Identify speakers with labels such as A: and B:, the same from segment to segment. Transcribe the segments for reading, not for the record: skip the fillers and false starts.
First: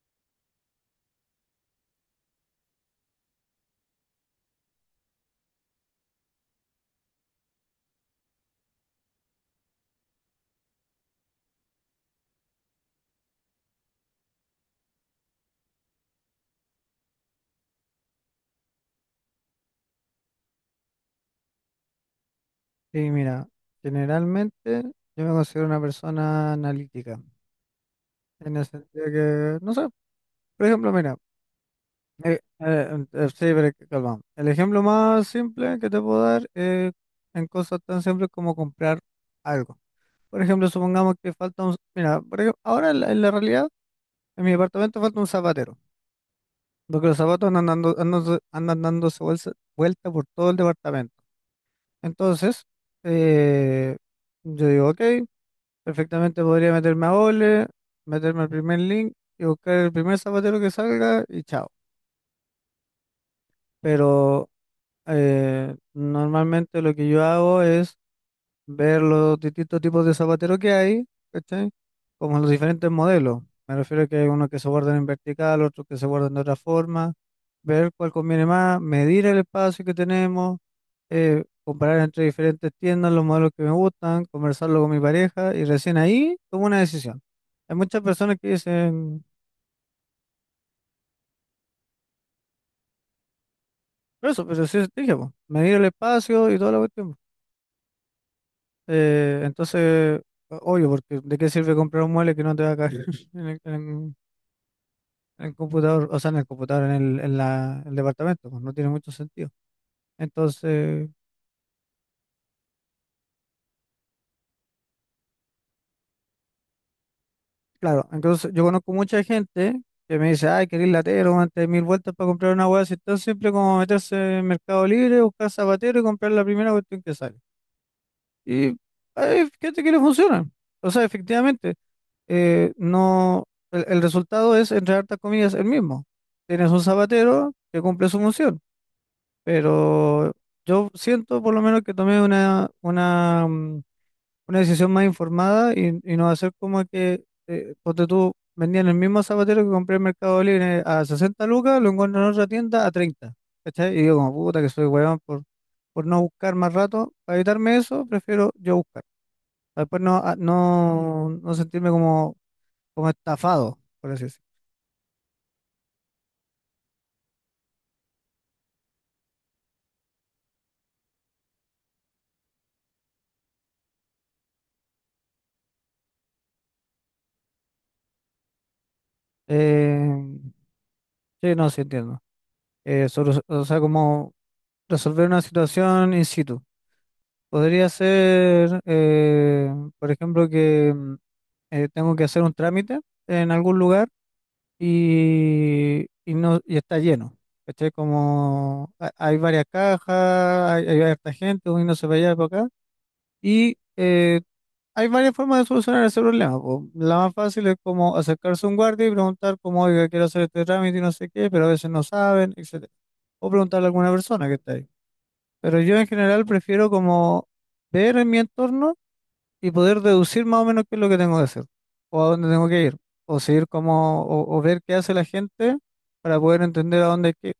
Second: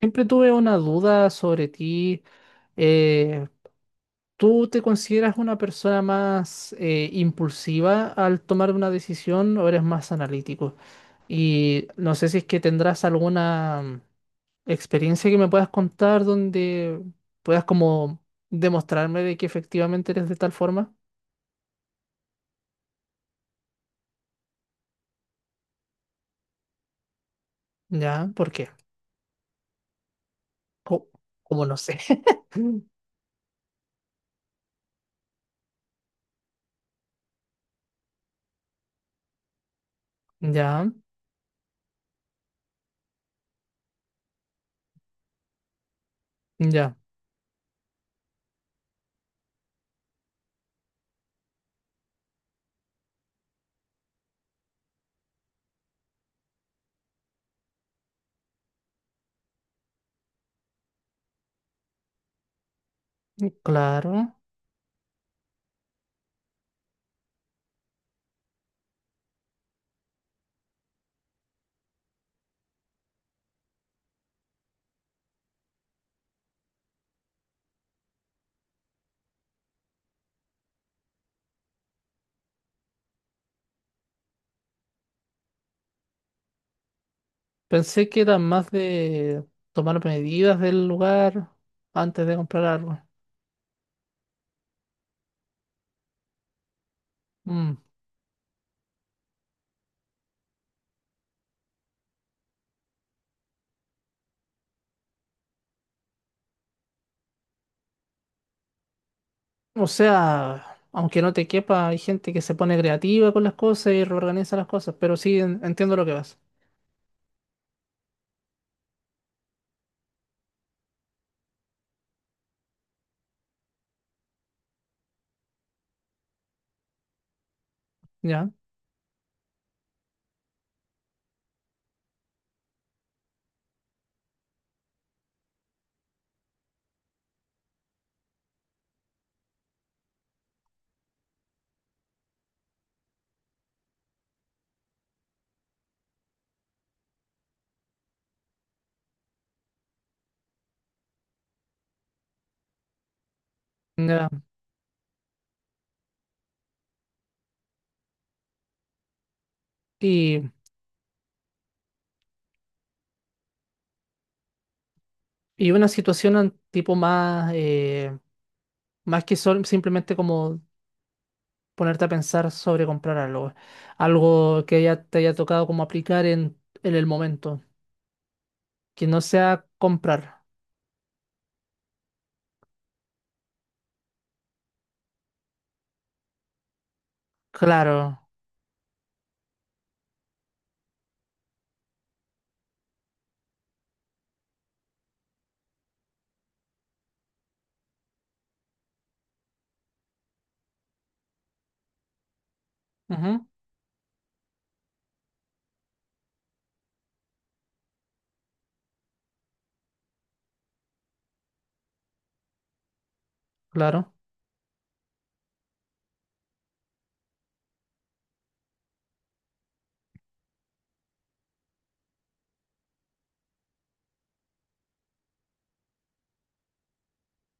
A: Siempre tuve una duda sobre ti. Eh, ¿Tú te consideras una persona más impulsiva al tomar una decisión o eres más analítico? Y no sé si es que tendrás alguna experiencia que me puedas contar donde puedas como demostrarme de que efectivamente eres de tal forma.
B: Sí, mira, generalmente yo me considero una persona analítica,
A: Ya, ¿por
B: en el
A: qué?
B: sentido que, no sé, por ejemplo,
A: Co-
B: mira,
A: Como no sé.
B: sí, pero calma. El ejemplo más simple que te puedo dar es en cosas tan simples como comprar algo. Por ejemplo,
A: Ya,
B: supongamos que falta un, mira, por ejemplo, ahora en la realidad, en mi departamento falta un zapatero,
A: ya,
B: porque los zapatos andan dando, andan dándose vuelta, vuelta por todo el departamento. Entonces, eh, yo digo, ok. Perfectamente podría meterme a Ole, meterme al primer link y buscar el primer zapatero que salga y chao.
A: claro.
B: Pero normalmente lo que yo hago es ver los distintos tipos de zapateros que hay, ¿cachai? Como los diferentes modelos. Me refiero a que hay unos que se guardan en vertical, otros que se guardan de otra forma, ver cuál conviene más, medir el espacio que tenemos, comparar entre diferentes tiendas los modelos que me gustan, conversarlo con mi pareja y recién ahí tomo una decisión. Hay muchas
A: Pensé que
B: personas
A: era
B: que
A: más
B: dicen,
A: de tomar medidas del lugar antes de comprar algo.
B: pero eso, pero sí, dije, po, medir el espacio y toda la cuestión.
A: Mm.
B: Entonces, obvio, porque ¿de qué sirve comprar un mueble que no te va a caer en el, en- en el computador, o sea, en el computador, en el, en la, el departamento? Pues, no tiene mucho sentido.
A: O sea,
B: Entonces.
A: aunque no te quepa, hay gente que se pone creativa con las cosas y reorganiza las cosas, pero sí entiendo lo que vas.
B: Claro, entonces yo conozco mucha gente que me dice, ay, querés latero, antes de mil vueltas para comprar una hueá, si están siempre como meterse en Mercado Libre, buscar zapatero y comprar la primera cuestión que sale.
A: Ya,
B: Y ay, fíjate que le funciona. O sea, efectivamente, no, el resultado es, entre hartas comillas, el mismo. Tienes un zapatero que cumple su función, pero yo siento por lo menos que tomé una decisión más informada y no va a ser como que, ponte tú, vendían el mismo zapatero que compré en Mercado Libre a 60 lucas, lo encuentro en otra tienda a 30, ¿cachai? Y digo, como
A: ya.
B: puta que soy weón por no buscar más rato, para evitarme eso, prefiero yo buscar, para después
A: Y,
B: no sentirme como estafado, por así decirlo.
A: y una situación tipo más, más que simplemente como ponerte a pensar sobre comprar algo. Algo que ya te haya tocado como aplicar en el momento. Que no sea comprar.
B: Eh, sí, no, sí entiendo. O sea, como resolver una situación in situ. Podría
A: Claro.
B: ser, por ejemplo, que tengo que hacer un trámite en algún lugar y no, y está lleno. ¿Cachai? Como hay varias cajas, hay harta gente, uno no se va allá y para acá.
A: Ujú,
B: Y hay varias formas de solucionar ese problema, po. La más fácil es como acercarse a un guardia y preguntar como, oiga, quiero hacer este trámite y no sé qué, pero a veces no saben, etcétera. O preguntarle a alguna
A: claro.
B: persona que está ahí. Pero yo en general prefiero como ver en mi entorno y poder deducir más o menos qué es lo que tengo que hacer, o a dónde tengo que ir, o seguir como, o ver qué hace la gente para poder entender a dónde hay que ir,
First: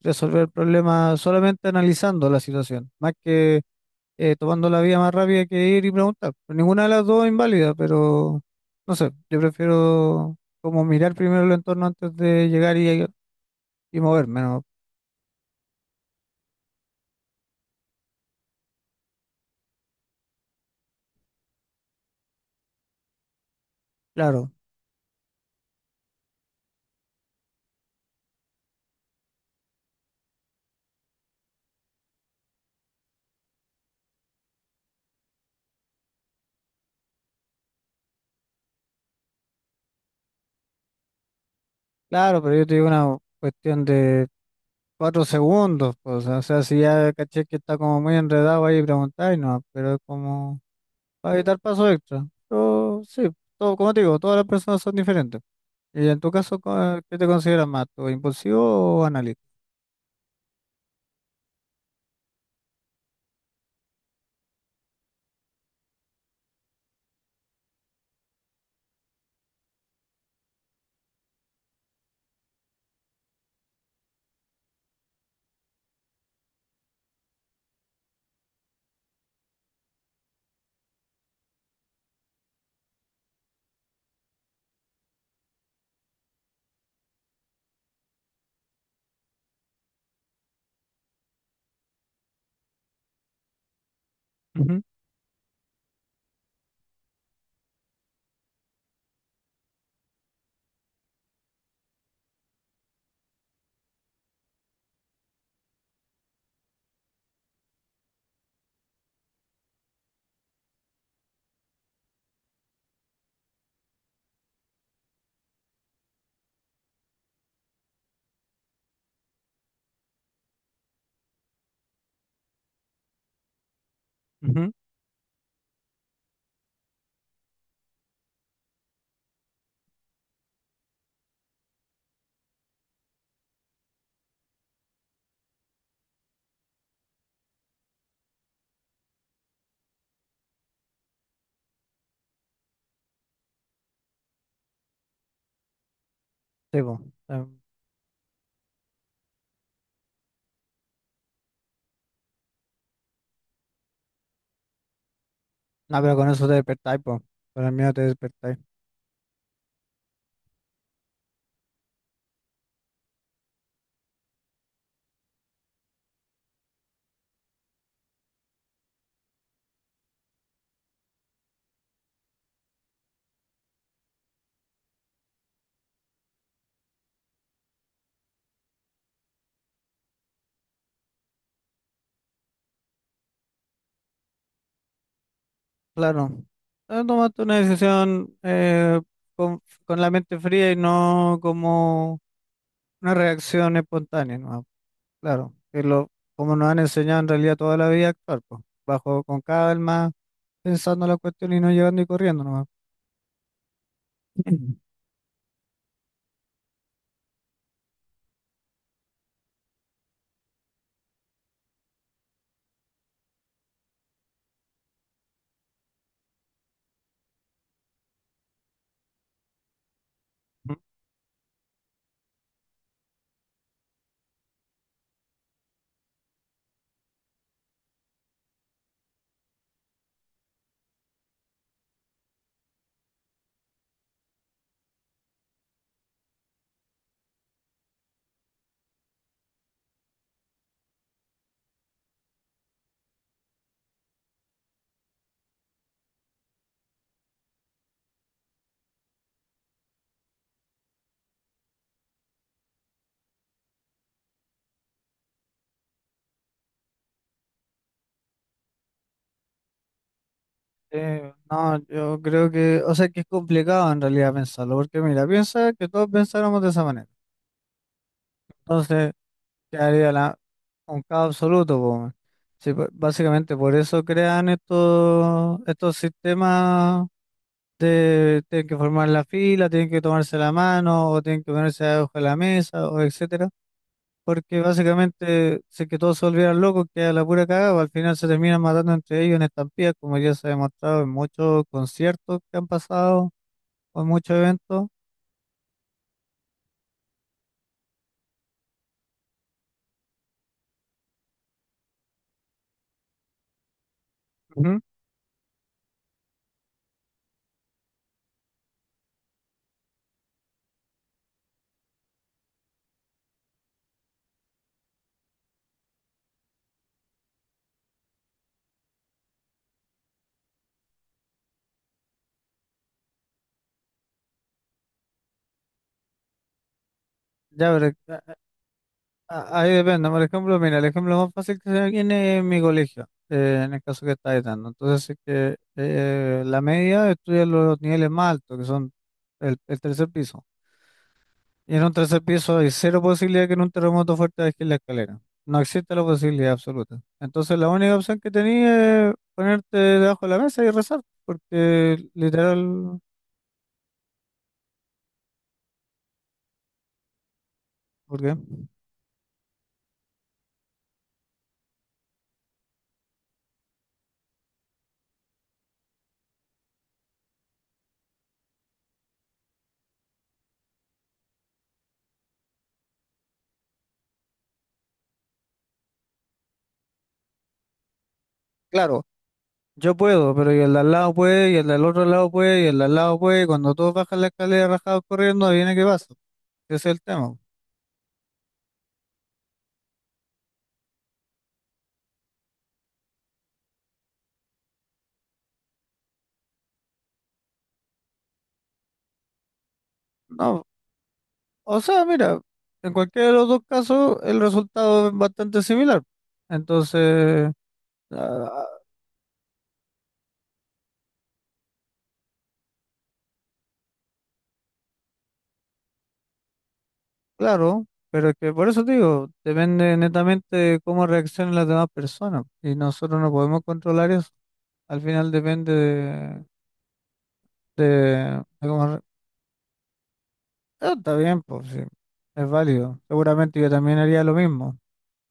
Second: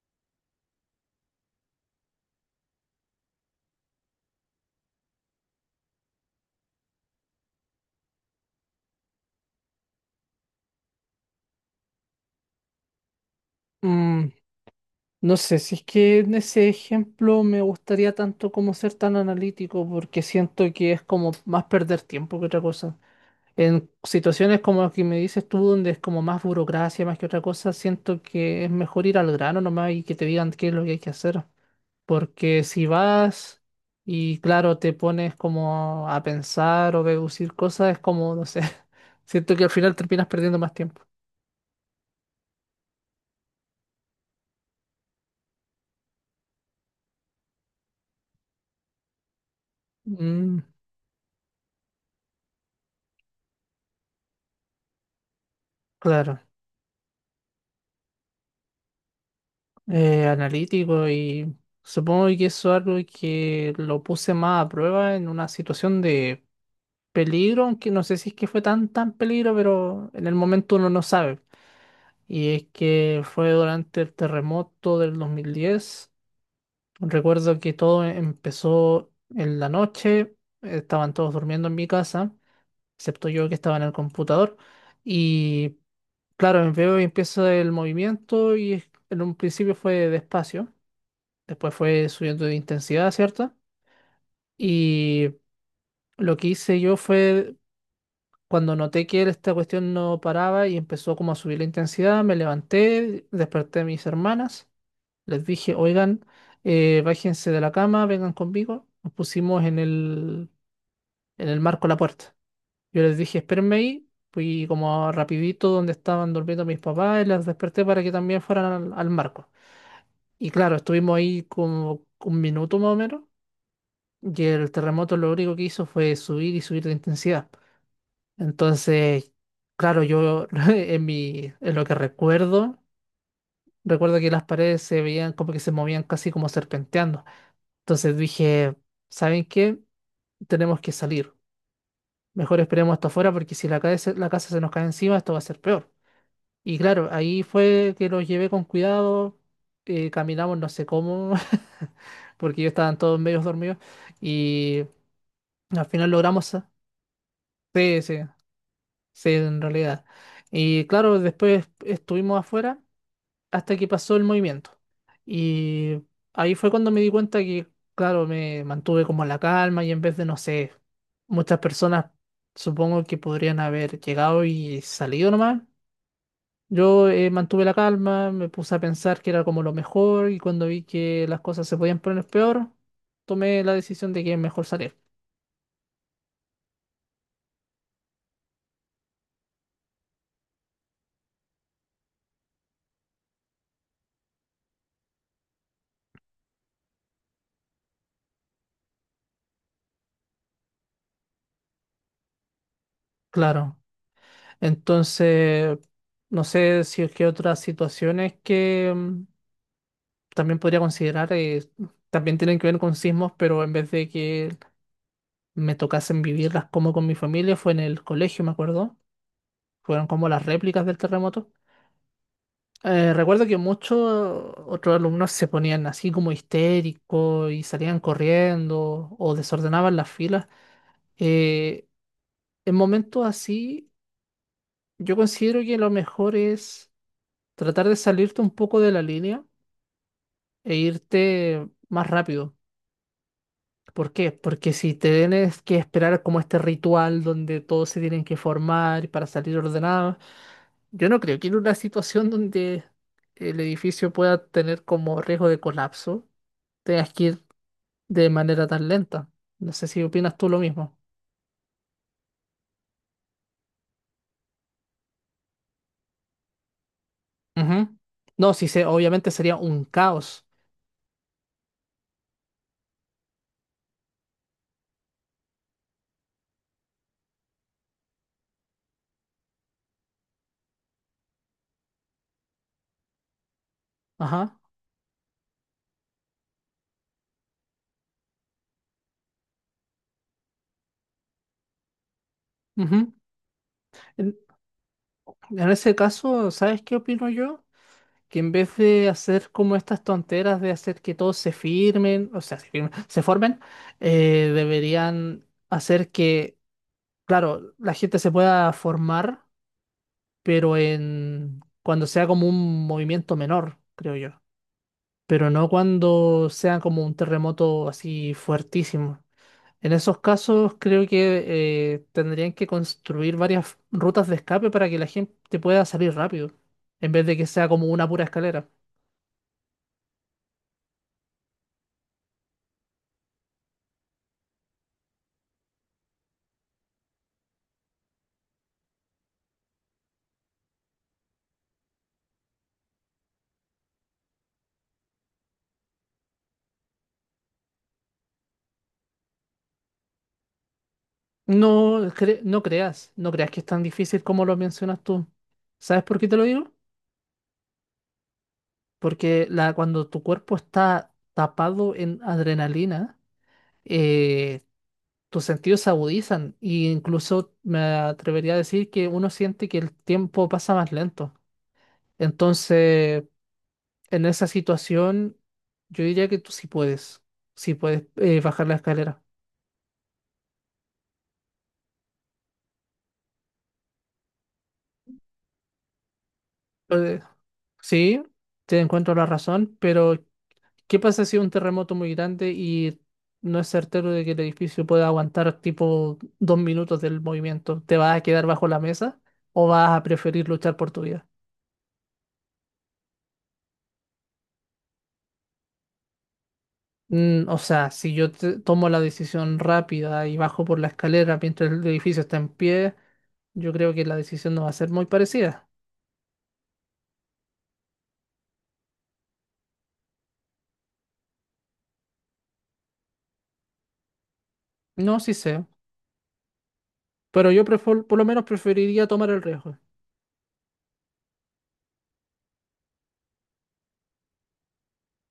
B: resolver el problema solamente analizando la situación, más que tomando la vía más rápida que ir y preguntar. Pero ninguna de las dos es inválida, pero no sé, yo prefiero como mirar primero el entorno antes de llegar y,
A: Mm,
B: moverme, ¿no?
A: no sé, si es que en ese ejemplo me gustaría tanto como ser tan analítico, porque siento que es como más perder tiempo que otra cosa. En
B: Claro,
A: situaciones como las que me dices tú, donde es como más burocracia, más que otra cosa, siento que es mejor ir al grano nomás y que te digan qué es lo que hay que hacer. Porque si vas y claro, te pones como a pensar o deducir cosas, es como, no sé, siento que al final terminas perdiendo más tiempo.
B: claro, pero yo te digo una cuestión de 4 segundos, pues, o sea, si ya caché que está como muy enredado ahí preguntáis, no, pero es
A: Mm,
B: como para evitar paso extra. Pero sí, todo, como te digo, todas las personas son diferentes. Y en tu
A: claro.
B: caso, ¿qué te consideras más, tú, impulsivo o analítico?
A: Analítico y supongo que eso es algo que lo puse más a prueba en una situación de peligro, aunque no sé si es que fue tan tan peligro, pero en el momento uno no sabe. Y es que fue durante el terremoto del 2010. Recuerdo que todo empezó en la noche, estaban todos durmiendo en mi casa, excepto yo que estaba en el computador. Y claro, veo y empiezo el movimiento y en un principio fue despacio. Después fue subiendo de intensidad, ¿cierto?
B: Ujú,
A: Y lo que hice yo fue, cuando noté que esta cuestión no paraba y empezó como a subir la intensidad, me levanté, desperté a mis hermanas, les dije, oigan, bájense de la cama, vengan conmigo. Nos pusimos en el marco de la puerta. Yo les dije, espérenme ahí, fui como rapidito donde estaban durmiendo mis papás y las desperté para que también fueran al marco. Y claro, estuvimos ahí como 1 minuto más o menos. Y el
B: ujú.
A: terremoto lo único que hizo fue subir y subir de intensidad. Entonces, claro, yo en lo que recuerdo, recuerdo que las paredes se veían como que se movían casi como serpenteando. Entonces dije, ¿saben qué? Tenemos que salir. Mejor esperemos hasta afuera porque si la cae se- la casa se nos cae encima, esto va a ser peor. Y
B: Sí, pues,
A: claro, ahí fue que los llevé con cuidado, caminamos no sé cómo, porque ellos estaban todos medios dormidos y al
B: no,
A: final
B: pero con
A: logramos...
B: eso te
A: sa-
B: despertáis, pues, con el miedo
A: Sí,
B: te
A: sí.
B: despertáis.
A: Sí, en realidad. Y claro, después estuvimos afuera hasta que pasó el movimiento. Y ahí fue cuando me di cuenta que, claro, me mantuve como la calma y en vez de, no sé, muchas personas supongo que podrían haber llegado y salido nomás. Yo mantuve la calma, me puse a pensar que era como lo mejor y cuando vi que las cosas se podían poner peor, tomé la decisión de que es mejor salir.
B: Claro, tomaste una decisión, con la mente fría y no como una reacción espontánea, ¿no? Claro, que lo, como nos han enseñado en realidad toda la vida a actuar, pues, bajo con calma, pensando la cuestión y no llegando y corriendo nomás.
A: Claro. Entonces, no sé si es que otras situaciones que también podría considerar también tienen que ver con sismos, pero en vez de que me tocasen vivirlas como con mi familia, fue en el colegio, me acuerdo. Fueron como las
B: Ujú.
A: réplicas del terremoto. Recuerdo que muchos otros alumnos se ponían así como histéricos y salían corriendo o desordenaban las filas. Eh, en momentos así, yo considero que lo mejor es tratar de salirte un poco de la línea e irte más rápido. ¿Por qué? Porque si te tienes que esperar como este ritual donde todos se tienen que formar para salir ordenados, yo no creo que en una situación donde el edificio pueda tener como riesgo de colapso, tengas que ir de manera tan lenta. No sé si opinas tú lo mismo.
B: No, yo creo que, o sea, que es complicado en realidad pensarlo, porque mira, piensa que todos pensáramos de esa manera.
A: Ujú. No, sí, se
B: Entonces,
A: obviamente sería un
B: quedaría la,
A: caos.
B: un caos absoluto, po, weón. Sí, básicamente por eso crean estos sistemas de tienen que formar la fila, tienen que tomarse la mano, o tienen que ponerse debajo de la mesa, o etcétera,
A: Ajá.
B: porque básicamente si que todos se volvieran locos, queda la pura cagada, pues, al final se terminan matando entre ellos en estampillas, como ya se ha demostrado en muchos conciertos que han
A: Ujú.
B: pasado o en
A: En,
B: muchos eventos.
A: en ese caso, ¿sabes qué opino yo? Que en vez de hacer como estas tonteras de hacer que todos se firmen, o sea, se formen,
B: Ujú.
A: deberían hacer que, claro, la gente se pueda formar, pero en cuando sea como un movimiento menor, creo yo, pero no cuando sea como un terremoto así fuertísimo. En esos casos creo que tendrían que construir varias rutas de escape para que la gente pueda salir rápido, en vez de que sea
B: Ya,
A: como
B: pero
A: una pura escalera.
B: ahí depende. Por ejemplo, mira, el ejemplo más fácil que se me viene es mi colegio, en el caso que está dando. Entonces, si es que la media estudia los niveles más altos, que son el tercer piso. Y en un tercer piso hay cero posibilidad que en un terremoto fuerte bajes la escalera. No existe la posibilidad absoluta. Entonces la única opción que tenía es ponerte debajo de la mesa y rezar, porque
A: No, no
B: literal,
A: creas, no creas que es tan difícil como lo mencionas tú. ¿Sabes por qué te lo digo?
B: porque
A: Porque la, cuando tu cuerpo está tapado en adrenalina, eh, tus sentidos se agudizan e incluso me atrevería a decir que uno siente que el tiempo pasa más lento. Entonces, en esa situación, yo diría que sí puedes bajar la
B: claro,
A: escalera.
B: yo puedo, pero y el de al lado puede, y el del otro lado puede, y el de al lado puede, y cuando todos bajan la escalera rajados corriendo, viene qué pasa. Ese es el
A: Eh,
B: tema.
A: sí, te encuentro la razón, pero ¿qué pasa si es un terremoto muy grande y no es certero de que el edificio pueda aguantar tipo 2 minutos del movimiento? ¿Te vas a quedar bajo la mesa o vas a preferir
B: No,
A: luchar por tu vida?
B: o sea, mira, en cualquiera de los dos casos el resultado es bastante similar.
A: Mm,
B: Entonces,
A: o sea, si yo
B: ah,
A: tomo la decisión rápida y bajo por la escalera mientras el edificio está en pie, yo creo que la decisión no va a ser muy parecida.
B: claro, pero es que por eso te digo, depende netamente de cómo reaccionen las demás personas y nosotros no podemos controlar eso. Al
A: No,
B: final
A: sí sé,
B: depende
A: pero yo por lo menos
B: de, de cómo.
A: preferiría tomar el riesgo.
B: Ah, está bien, pues sí, es válido. Seguramente yo también haría lo mismo,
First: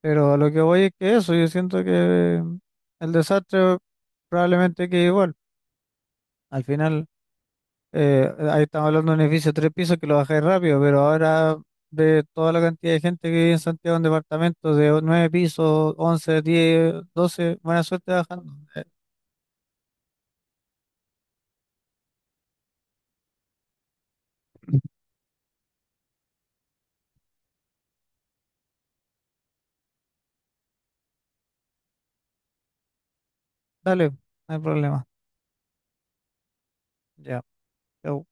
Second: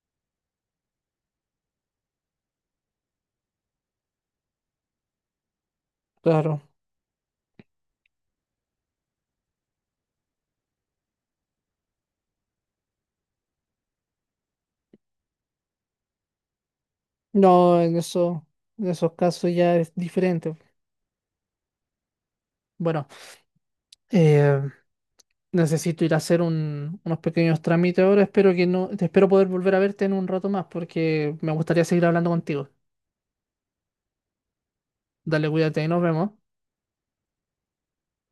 B: pero a lo que voy es que eso, yo siento que el desastre probablemente quede igual.
A: Claro.
B: Al final. Ahí estamos hablando de un edificio de tres pisos que lo bajáis rápido, pero ahora ve toda la cantidad de gente que vive en Santiago en departamentos de nueve pisos, 11, 10, 12.
A: No,
B: Buena
A: en
B: suerte
A: eso,
B: bajando.
A: en esos casos ya es diferente. Bueno. eh, Necesito ir a hacer unos pequeños trámites ahora. Espero que no, Espero poder volver a verte en un rato más porque me gustaría seguir hablando contigo.
B: Dale, no hay problema.
A: Dale, cuídate y nos vemos.
B: Ya. Chau.